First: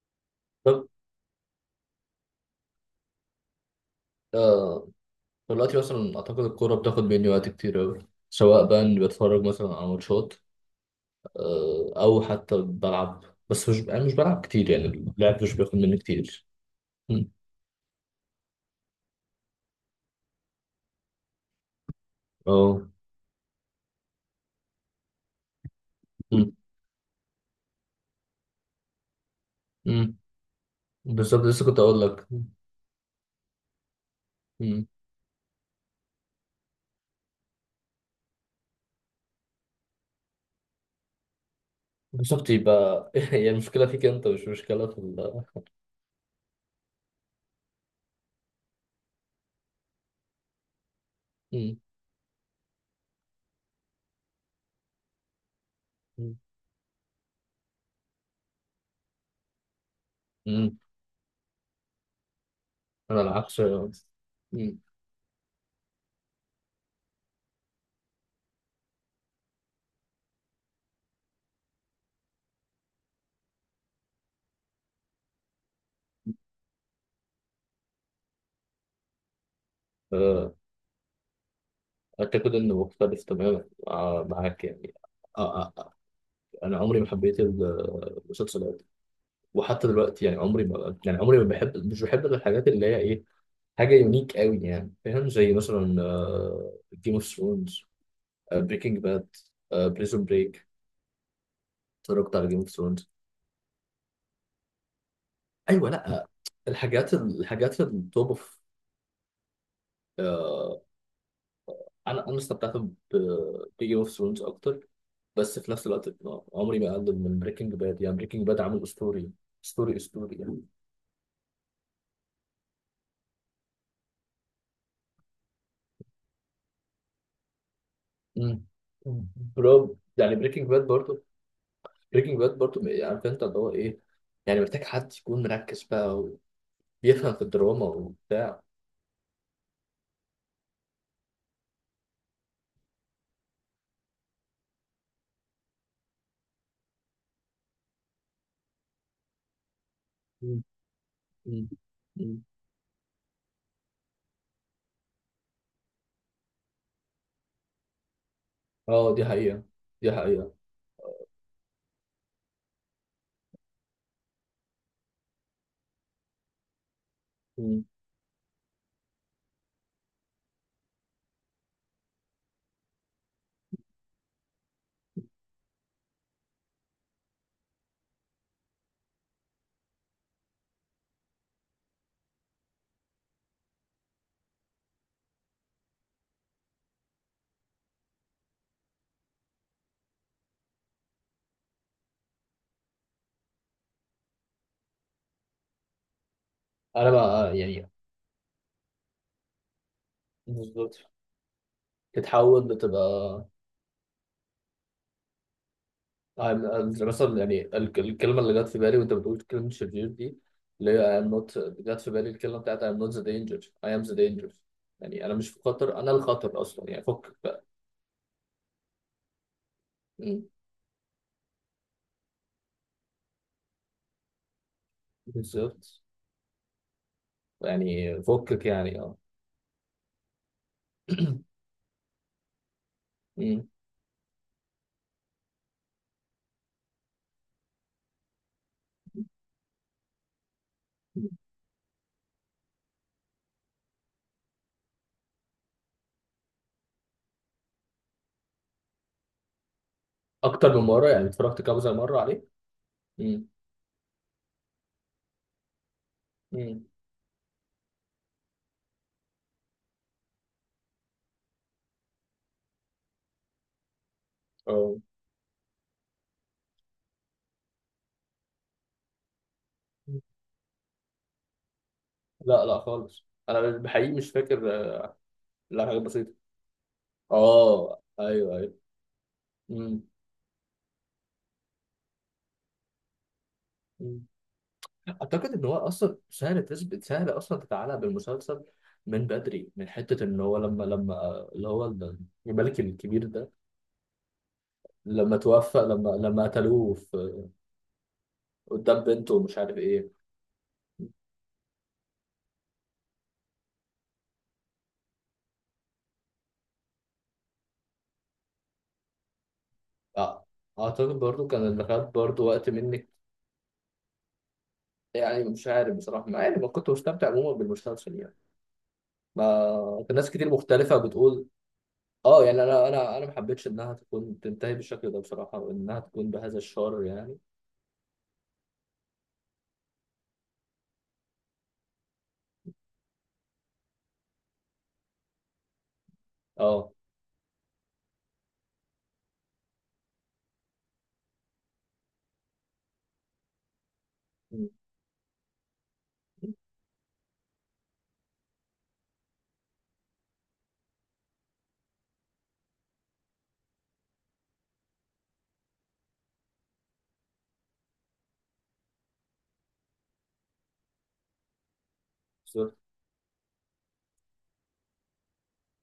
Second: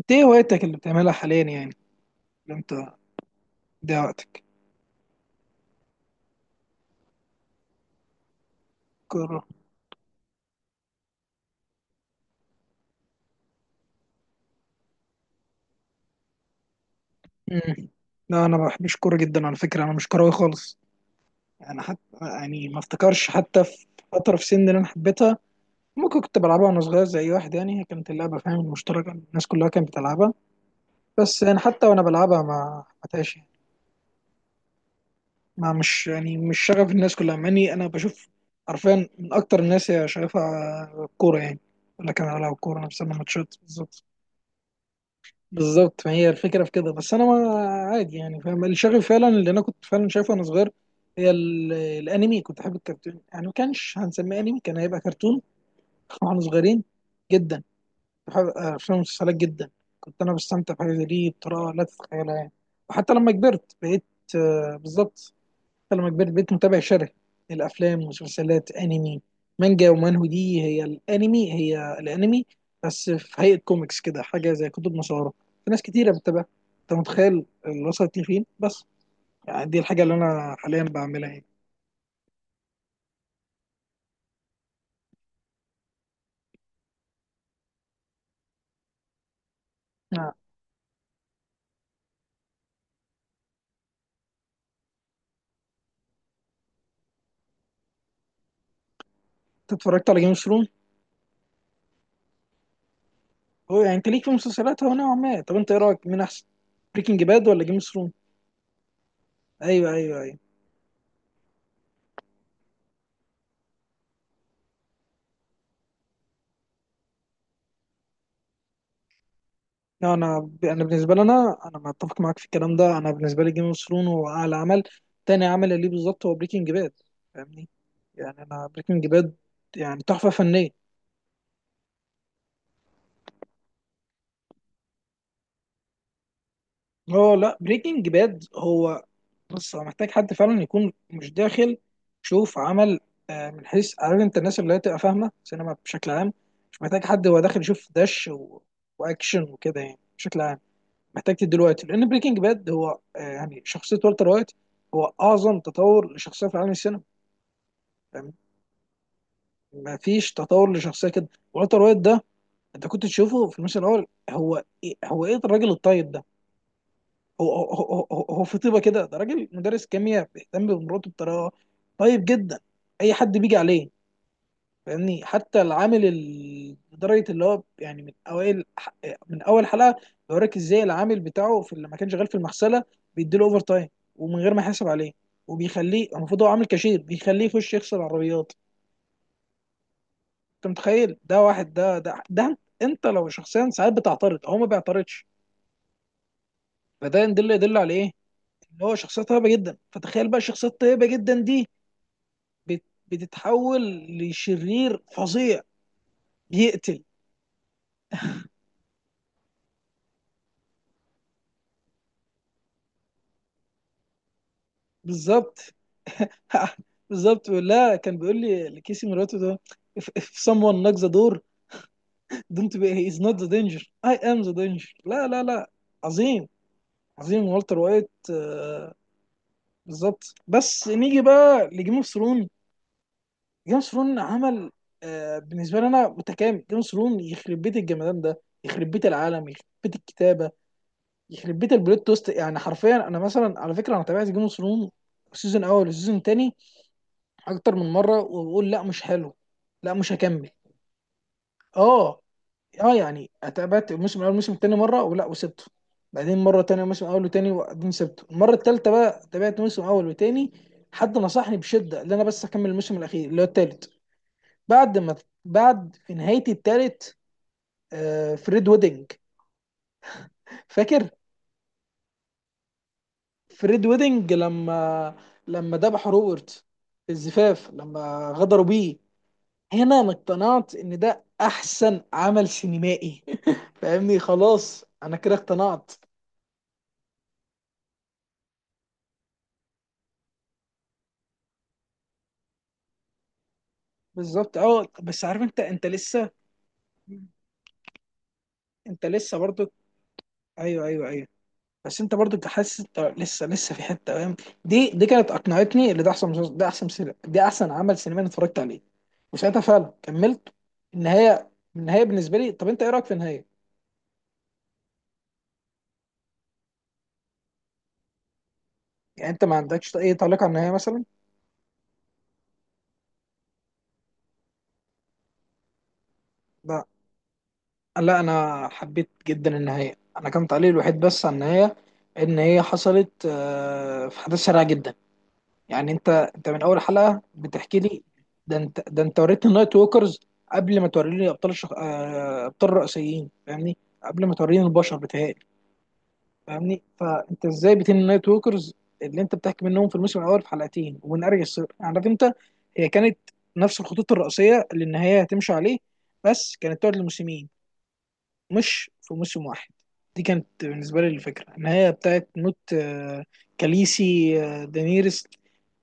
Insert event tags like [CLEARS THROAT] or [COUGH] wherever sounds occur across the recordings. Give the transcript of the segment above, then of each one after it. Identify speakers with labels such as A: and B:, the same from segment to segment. A: انت ايه هوايتك اللي
B: طب،
A: بتعملها حاليا يعني، اللي انت بتضيع وقتك؟
B: آه، دلوقتي مثلا أعتقد الكورة بتاخد مني وقت كتير أوي، سواء بقى إني بتفرج
A: كورة.
B: مثلا على ماتشات، آه، أو حتى بلعب. بس مش أنا مش بلعب كتير يعني، اللعب مش بياخد مني كتير. مم.
A: مم. لا، انا ما بحبش كورة جدا على فكرة، انا مش كروي خالص. يعني حتى يعني ما
B: أه.
A: افتكرش حتى في فترة في سن اللي انا حبيتها ممكن كنت
B: مم.
A: بلعبها وانا صغير زي أي واحد يعني. هي كانت اللعبة، فاهم، مشتركة، الناس كلها كانت
B: مم.
A: بتلعبها. بس
B: بالظبط،
A: يعني
B: لسه كنت
A: حتى
B: أقول
A: وانا
B: لك.
A: بلعبها ما حبيتهاش يعني.
B: مم.
A: ما مش يعني مش شغف الناس كلها، مع اني انا بشوف حرفيا من اكتر الناس هي شغفها الكورة يعني، ولا كان على
B: بالظبط،
A: الكورة انا
B: يبقى
A: بسمع
B: [LAUGHS] هي
A: ماتشات
B: المشكلة
A: بالظبط.
B: فيك أنت، مش مشكلة في ال
A: بالظبط ما هي الفكره في كده، بس انا ما، عادي يعني، فاهم. اللي شغف فعلا اللي انا كنت فعلا شايفه وانا صغير هي
B: مم.
A: الانمي. كنت احب الكرتون يعني، ما كانش هنسميه انمي، كان هيبقى كرتون [LAUGHS]
B: مم.
A: واحنا صغيرين جدا. بحب افلام المسلسلات جدا، كنت انا بستمتع
B: مم.
A: بحاجه زي دي بطريقه لا تتخيلها يعني. وحتى
B: أنا
A: لما
B: العكس.
A: كبرت بقيت، آه،
B: مم.
A: بالظبط. حتى لما كبرت بقيت متابع شره الافلام ومسلسلات انمي، مانجا ومانهو، دي هي الانمي، هي الانمي بس في هيئه كوميكس كده، حاجه زي كتب مصوره. في ناس كتيره بتتابعها. انت متخيل اللي وصلت لي فين بس؟ يعني دي الحاجه اللي
B: آه،
A: انا حاليا بعملها يعني.
B: أعتقد إنه مختلف تماما، آه، معاك يعني. آه. آه. آه. أنا عمري ما حبيت المسلسلات، وحتى دلوقتي
A: آه.
B: يعني عمري ما بحب مش بحب الحاجات اللي هي ايه، حاجه يونيك قوي يعني، فاهم؟ زي مثلا جيم اوف ثرونز، بريكنج باد،
A: انت اتفرجت على
B: بريزون
A: جيم اوف
B: بريك.
A: ثرون؟
B: اتفرجت على جيم اوف ثرونز.
A: هو يعني انت ليك في المسلسلات، هو نوعا ما. طب انت ايه
B: ايوه.
A: رايك، مين
B: لا،
A: احسن،
B: الحاجات
A: بريكنج باد ولا جيم اوف ثرون؟
B: التوب اوف.
A: ايوه، ايوه، أيوه.
B: انا استمتعت بجيم اوف ثرونز اكتر، بس في نفس الوقت عمري ما اقلل من بريكنج باد. يعني بريكنج باد عامل اسطوري، اسطوري
A: لا،
B: اسطوري
A: انا
B: يعني.
A: انا بالنسبه لي انا متفق معاك في الكلام ده. انا بالنسبه لي جيم اوف ثرون هو اعلى عمل، تاني عمل ليه بالظبط هو بريكنج باد. فاهمني. يعني
B: مم.
A: انا بريكنج باد
B: برو
A: يعني تحفه
B: يعني،
A: فنيه.
B: بريكنج باد برضو عارف انت اللي هو ايه، يعني محتاج حد يكون مركز بقى وبيفهم
A: اه
B: في
A: لا،
B: الدراما
A: بريكنج باد
B: وبتاع.
A: هو، بص، هو محتاج حد فعلا يكون مش داخل. شوف عمل، من حيث، عارف انت، الناس اللي هي تبقى فاهمه سينما بشكل عام. مش محتاج حد هو داخل يشوف دش و... واكشن وكده، يعني بشكل عام.
B: مم.
A: محتاج تديله
B: مم.
A: وقت، لان بريكنج
B: مم.
A: باد هو، يعني شخصيه والتر وايت هو اعظم تطور لشخصيه في عالم السينما، فاهم؟
B: اه، دي حقيقة.
A: ما
B: دي
A: فيش
B: حقيقة.
A: تطور لشخصيه كده والتر وايت ده. انت كنت تشوفه في الموسم الاول، هو ايه الراجل الطيب ده؟ هو هو,
B: مم.
A: هو, هو هو في طيبه كده، ده راجل مدرس كيمياء بيهتم بمراته بطريقه طيب جدا، اي حد بيجي عليه، فاهمني. حتى العامل لدرجه اللي هو، يعني من اوائل، من اول حلقه بيوريك ازاي العامل بتاعه لما كان شغال في المغسله بيديله اوفر تايم ومن غير ما يحاسب عليه، وبيخليه، المفروض هو عامل كاشير، بيخليه يخش يغسل عربيات. انت متخيل ده واحد؟ ده انت لو شخصيا ساعات بتعترض، هو ما بيعترضش.
B: انا
A: فده يدل
B: بقى
A: يدل
B: يعني،
A: على ايه؟ ان هو شخصيه طيبه جدا. فتخيل بقى الشخصيه
B: بالظبط،
A: الطيبه جدا دي
B: تتحول لتبقى
A: بتتحول لشرير فظيع، بيقتل.
B: مثلا يعني الكلمة اللي جت في بالي وانت بتقول كلمة شرير دي، اللي هي I'm not جت في بالي الكلمة بتاعت I'm not the danger, I am the danger. يعني انا مش في
A: بالظبط.
B: خطر، انا الخطر
A: [LAUGHS]
B: اصلا يعني، فكك
A: بالظبط.
B: بقى.
A: لا، كان بيقول لي لكيسي مراته ده، if
B: مم.
A: someone knocks the door, don't be، he is not the danger، I am the danger. لا لا لا.
B: بالظبط.
A: عظيم. عظيم والتر وايت.
B: يعني فكك يعني، اه.
A: بالظبط. بس نيجي
B: [CLEARS THROAT]
A: بقى لجيم اوف ثرون.
B: مم.
A: جيم اوف ثرون عمل، بالنسبه لي، انا متكامل. جيم اوف ثرون يخرب بيت الجمدان ده، يخرب بيت العالم، يخرب بيت الكتابه، يخرب بيت البلوت توست يعني حرفيا. انا مثلا على فكره انا تابعت جيم اوف ثرون سيزون اول وسيزون تاني اكتر من مره، وبقول لا، مش حلو، لا، مش هكمل.
B: اكتر من مره؟ يعني اتفرجت كذا مره
A: اه،
B: عليه؟
A: اه، يعني
B: امم.
A: اتقابلت الموسم الاول الموسم التاني مره ولا وسبته، بعدين مره تانية
B: امم.
A: موسم اول وتاني، وبعدين سبته المره التالتة، بقى تابعت موسم اول وتاني. حد نصحني بشده ان انا بس اكمل الموسم الاخير اللي هو التالت.
B: اه،
A: بعد ما بعد في نهايه التالت، آه، فريد ويدنج، فاكر؟
B: لا، لا خالص، انا
A: فريد
B: بحقيقي مش
A: ويدنج،
B: فاكر، آه.
A: لما
B: لا، حاجه
A: ذبح
B: بسيطه.
A: روبرت في الزفاف،
B: اه،
A: لما
B: ايوه
A: غدروا
B: ايوه.
A: بيه. هنا
B: امم.
A: انا اقتنعت ان ده احسن عمل سينمائي [LAUGHS] فاهمني،
B: أمم.
A: خلاص انا كده
B: اعتقد ان هو
A: اقتنعت.
B: اصلا سهل تثبت، سهل اصلا تتعلق بالمسلسل من بدري، من حته ان هو لما اللي هو الملك الكبير ده،
A: بالظبط، اه بس،
B: لما
A: عارف انت
B: توفى،
A: انت
B: لما
A: لسه،
B: لما قتلوه قدام
A: انت
B: بنته
A: لسه
B: ومش
A: برضو.
B: عارف ايه.
A: ايوه، ايوه، ايوه. بس انت برضو حاسس انت لسه في حته، فاهم؟ دي كانت اقنعتني اللي ده احسن مسلسل، ده احسن سينما، دي احسن عمل سينمائي أنا اتفرجت عليه، وساعتها فعلا
B: آه،
A: كملت.
B: اعتقد برضو
A: النهايه.
B: كان اللي
A: النهايه
B: خد
A: بالنسبه
B: برضو
A: لي، طب
B: وقت
A: انت ايه رايك
B: منك.
A: في النهايه؟
B: يعني مش عارف بصراحه، مع اني ما كنت مستمتع عموما بالمسلسل يعني.
A: يعني انت ما عندكش
B: ما
A: اي
B: كان ناس
A: تعليق
B: كتير
A: على النهايه
B: مختلفة
A: مثلا؟
B: بتقول. اه يعني انا ما حبيتش انها تكون تنتهي بالشكل ده بصراحة، وانها تكون بهذا
A: لا
B: الشر يعني.
A: لا، انا حبيت جدا النهايه. انا كان تعليقي الوحيد بس على النهايه ان هي حصلت، في حدث سريع جدا. يعني انت من اول
B: اه.
A: حلقه بتحكي لي، ده انت وريتني النايت ووكرز قبل ما توريني ابطال الشخ... آه، ابطال الرئيسيين، فاهمني، قبل ما توريني
B: م-
A: البشر بتهيألي.
B: م-
A: فاهمني، فانت ازاي بتني النايت ووكرز اللي انت بتحكي منهم في الموسم الاول في حلقتين ومن ارجل السر يعني، عارف انت. هي كانت نفس الخطوط الرئيسيه اللي النهايه هتمشي عليه، بس كانت تقعد لموسمين، مش في موسم واحد. دي كانت بالنسبه لي الفكره، النهايه بتاعت موت،
B: بالظبط.
A: كاليسي، دانيرس.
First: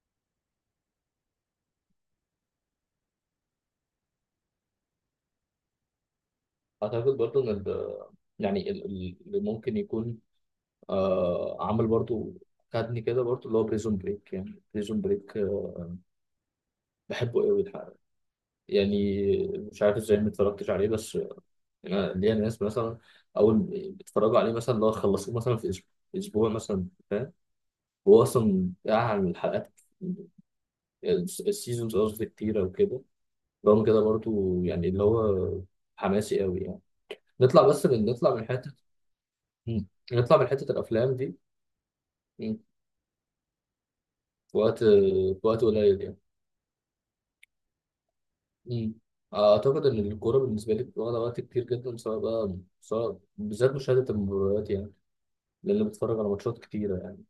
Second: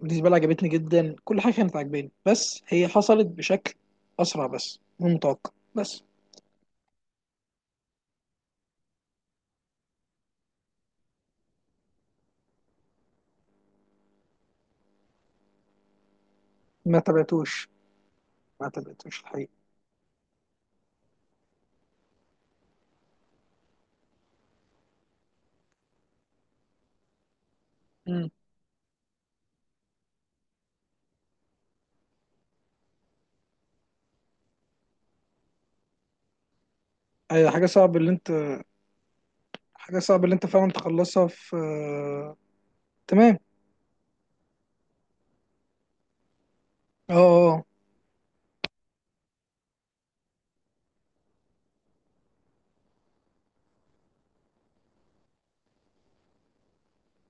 A: بالنسبه لي عجبتني جدا، كل حاجه كانت عاجباني، بس هي حصلت بشكل اسرع بس من متوقع بس.
B: اعتقد برضو ان يعني اللي ممكن يكون، آه، عامل برضو، خدني كده برضو اللي هو بريزون بريك. يعني بريزون بريك
A: ما
B: بحبه قوي
A: تابعتوش
B: الحقيقة.
A: ما
B: يعني
A: تابعتوش الحقيقه.
B: مش عارف ازاي ما اتفرجتش عليه، بس انا ليا ناس مثلا اول ما بيتفرجوا عليه مثلا، لو خلصوه مثلا في اسبوع، اسبوع مثلا، فاهم؟ هو
A: امم.
B: اصلا قاعد على الحلقات، السيزونز قصدي، كتير او كده. رغم كده برضو يعني اللي هو حماسي قوي يعني.
A: ايوه، حاجه صعب اللي انت
B: نطلع من حته، مم،
A: حاجه صعب اللي
B: نطلع
A: انت
B: من حته
A: فعلا
B: الافلام
A: تخلصها
B: دي،
A: في،
B: مم،
A: تمام.
B: في وقت قليل يعني.
A: اه، اه، أه.
B: مم. اعتقد ان الكوره بالنسبه لي واخده وقت كتير جدا، سواء بالذات مشاهده المباريات يعني، لان بتفرج على ماتشات كتيره يعني.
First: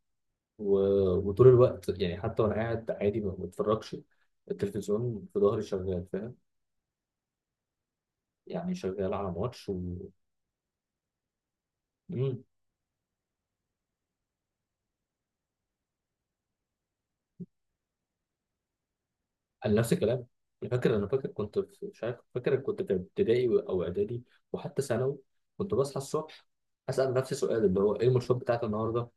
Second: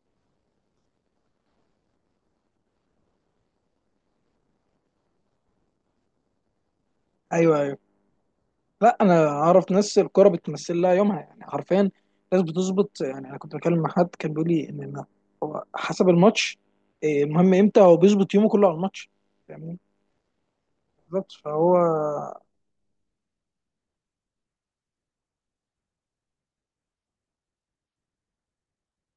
B: و... وطول الوقت يعني، حتى وانا قاعد عادي ما بتفرجش، التلفزيون في ظهري شغال، فاهم؟
A: ايوه، ايوه،
B: يعني
A: لا،
B: شغال
A: انا
B: على ماتش
A: اعرف
B: و...
A: ناس الكوره بتمثل لها يومها يعني حرفيا. ناس
B: مم.
A: بتظبط، يعني انا كنت بكلم مع حد كان بيقول لي إن حسب الماتش، المهم امتى هو بيظبط يومه كله على الماتش،
B: انا
A: فاهمني.
B: نفس الكلام. انا فاكر
A: بالظبط،
B: كنت
A: فهو،
B: في، مش عارف، فاكر كنت في ابتدائي او اعدادي وحتى ثانوي، كنت بصحى الصبح اسال نفسي سؤال اللي هو ايه الماتشات بتاعت النهارده،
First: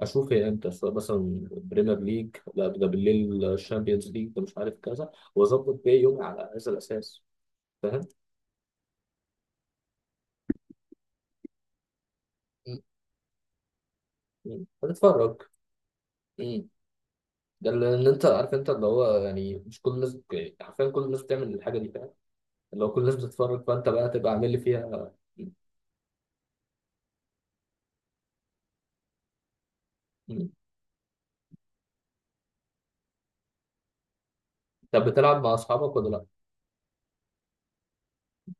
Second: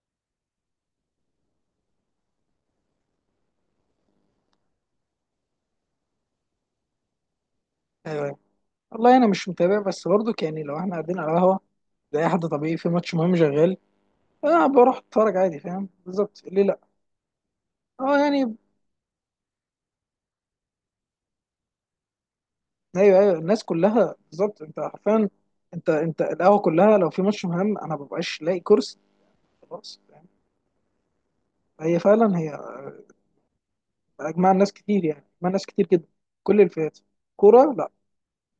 B: اشوف هي امتى، سواء مثلا بريمير ليج لا ده بالليل، الشامبيونز ليج ده مش عارف كذا، واظبط بيه يومي على هذا الاساس، فاهم؟
A: والله انا مش متابع بس برضك يعني، لو احنا قاعدين على قهوه، ده اي حد طبيعي
B: مم.
A: في ماتش مهم شغال، اه
B: مم.
A: بروح اتفرج
B: هتتفرج.
A: عادي، فاهم، بالظبط، ليه
B: مم.
A: لا.
B: ده اللي ان
A: اه
B: انت عارف
A: يعني،
B: انت اللي هو يعني، مش كل الناس، يعني حرفيا كل الناس بتعمل الحاجه دي، فاهم؟ اللي هو كل الناس
A: ايوه، ايوه، الناس
B: بتتفرج، فانت بقى
A: كلها
B: تبقى عامل لي
A: بالظبط. انت
B: فيها.
A: حرفيا، انت القهوه كلها، لو في ماتش مهم انا مببقاش لاقي كرسي، خلاص، فاهم؟
B: مم.
A: هي فعلا، هي اجمع ناس كتير
B: طب
A: يعني،
B: بتلعب
A: اجمع
B: مع
A: ناس كتير
B: اصحابك
A: جدا،
B: ولا لا؟
A: كل الفئات. كوره؟ لا،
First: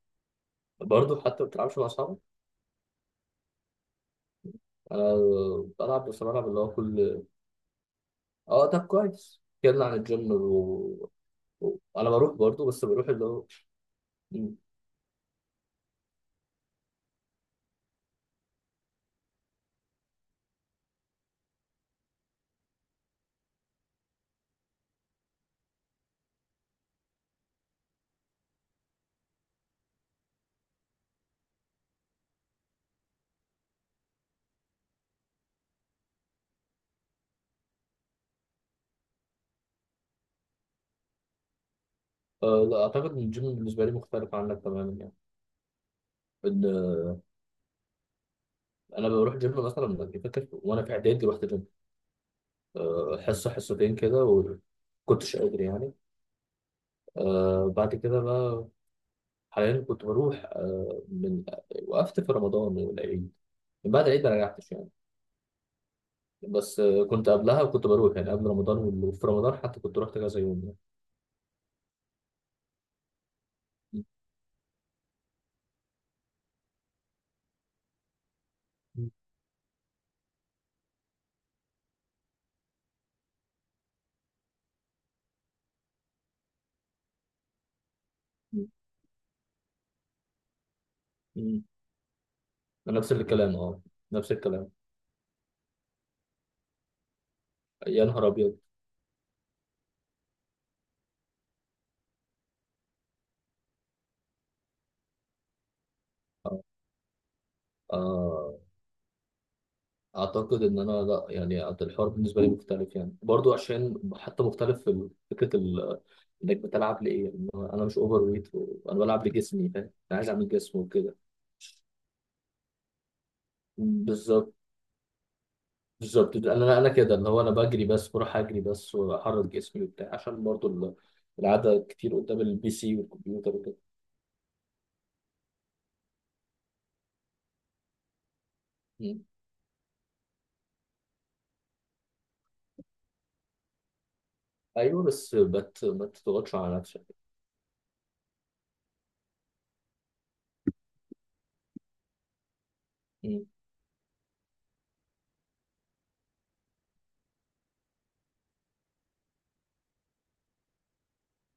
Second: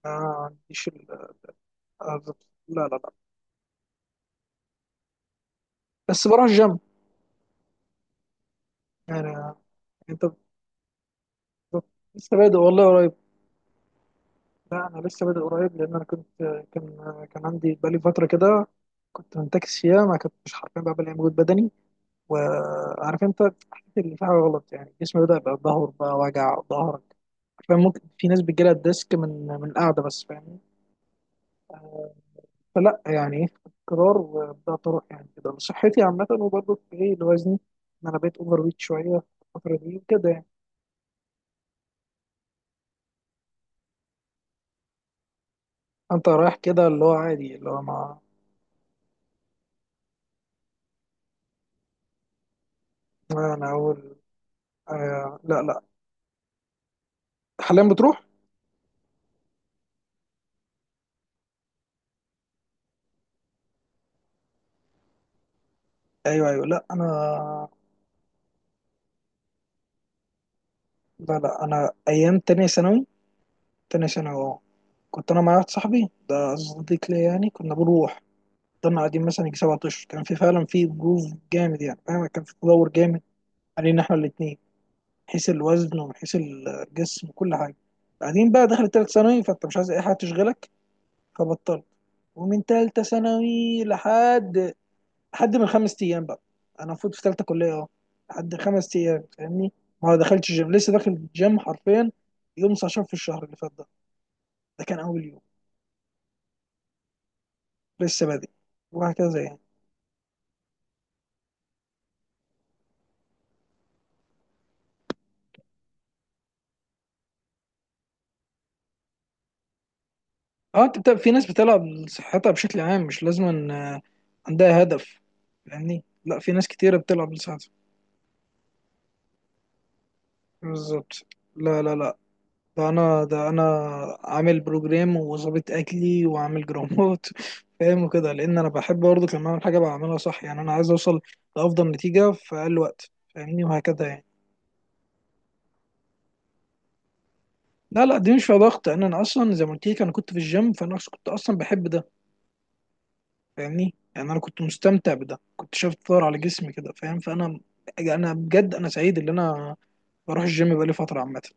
A: ما عنديش
B: برضه حتى ما بتلعبش مع اصحابك؟
A: بالظبط. لا لا لا،
B: انا بلعب، بس
A: بس بروح
B: بلعب اللي هو
A: الجيم.
B: كل، اه طب كويس،
A: يعني
B: اتكلم عن
A: انت،
B: الجيم و... و...
A: بالظبط.
B: انا بروح
A: لسه بادئ
B: برضه، بس
A: والله،
B: بروح
A: قريب.
B: اللي هو، مم،
A: لا، انا لسه بادئ قريب لان انا كنت، كان كان عندي بقالي فتره كده كنت منتكس فيها، ما كنتش حرفيا بقى بلاقي مجهود بدني. وعارف انت، حسيت ان في حاجه غلط يعني، جسمي بدا يبقى، ظهر بقى وجع ظهرك حرفيا، ممكن في ناس بتجيلها الديسك من القعده بس، فاهمني. فلا يعني ايه، قرار وبدات اروح، يعني كده لصحتي عامه، وبرضه في ايه لوزني، ان انا بقيت اوفر ويت شويه الفتره دي وكده يعني.
B: آه، لا اعتقد ان الجيم بالنسبه لي مختلف عنك تماما يعني،
A: انت رايح
B: ان
A: كده اللي هو عادي، اللي هو ما،
B: انا بروح جيم. مثلا فاكر وانا في اعدادي رحت جيم، آه، حصه
A: ما انا
B: حصتين
A: اقول.
B: كده، وكنتش
A: آه
B: قادر
A: لا لا،
B: يعني. آه،
A: حاليا
B: بعد كده
A: بتروح.
B: بقى حاليا كنت بروح، آه، وقفت في رمضان والعيد، من بعد العيد ما رجعتش يعني.
A: ايوه، ايوه،
B: بس
A: لا
B: آه، كنت قبلها
A: انا،
B: وكنت بروح يعني قبل رمضان وال- وفي رمضان حتى كنت رحت كذا يوم يعني.
A: لا لا. انا ايام تانية ثانوي،
B: م-
A: تانية ثانوي، اه. كنت انا مع واحد صاحبي ده، صديق ليا يعني، كنا بنروح. فضلنا
B: م-
A: قاعدين مثلا يجي 7 اشهر، كان في فعلا في جروف جامد يعني، فاهم، كان في تدور جامد علينا احنا الاتنين من حيث الوزن ومن حيث الجسم وكل حاجه. بعدين
B: م-
A: بقى دخلت تالتة ثانوي، فانت مش عايز اي حاجه تشغلك،
B: م.
A: فبطلت. ومن تالتة
B: نفس الكلام، اه،
A: ثانوي
B: نفس الكلام.
A: لحد من 5 ايام بقى، انا المفروض في ثالثه كليه اهو.
B: يا نهار
A: لحد
B: ابيض.
A: 5 ايام فاهمني، ما دخلتش جيم. لسه داخل الجيم حرفيا يوم 19 في الشهر اللي فات ده، ده كان اول يوم.
B: آه.
A: لسه بادئ
B: آه،
A: وهكذا يعني.
B: اعتقد ان انا لا يعني، الحوار بالنسبه لي مختلف يعني برضو، عشان حتى مختلف في فكره انك بتلعب لايه يعني، انا مش اوفر ويت وانا بلعب لجسمي، فاهم؟ انا عايز اعمل جسم
A: اه، انت
B: وكده.
A: في ناس بتلعب لصحتها بشكل عام، مش لازم أن،
B: بالظبط.
A: عندها هدف، فاهمني.
B: بالظبط،
A: لا، في ناس
B: انا
A: كتيره
B: كده اللي
A: بتلعب
B: هو، انا
A: لصحتها،
B: بجري، بس بروح اجري بس واحرك جسمي وبتاع، عشان برضو
A: بالظبط. لا
B: القعده
A: لا
B: كتير
A: لا،
B: قدام البي
A: ده
B: سي
A: انا ده
B: والكمبيوتر
A: انا
B: وكده.
A: عامل بروجرام وظابط اكلي وعامل جرامات [LAUGHS] فاهم؟ وكده، لان انا بحب
B: مم.
A: برضه لما اعمل حاجه بعملها صح يعني، انا عايز اوصل لافضل نتيجه في اقل وقت، فاهمني، وهكذا يعني.
B: ايوه بس ما تضغطش على نفسك.
A: لا لا، دي مش فيها ضغط، انا اصلا زي ما قلت لك، انا كنت في الجيم فانا أصلاً، كنت اصلا بحب ده، فاهمني يعني. انا كنت مستمتع بده، كنت شايف تطور على جسمي كده، فاهم؟ فانا يعني، انا بجد انا سعيد ان انا بروح الجيم بقالي فتره عامه.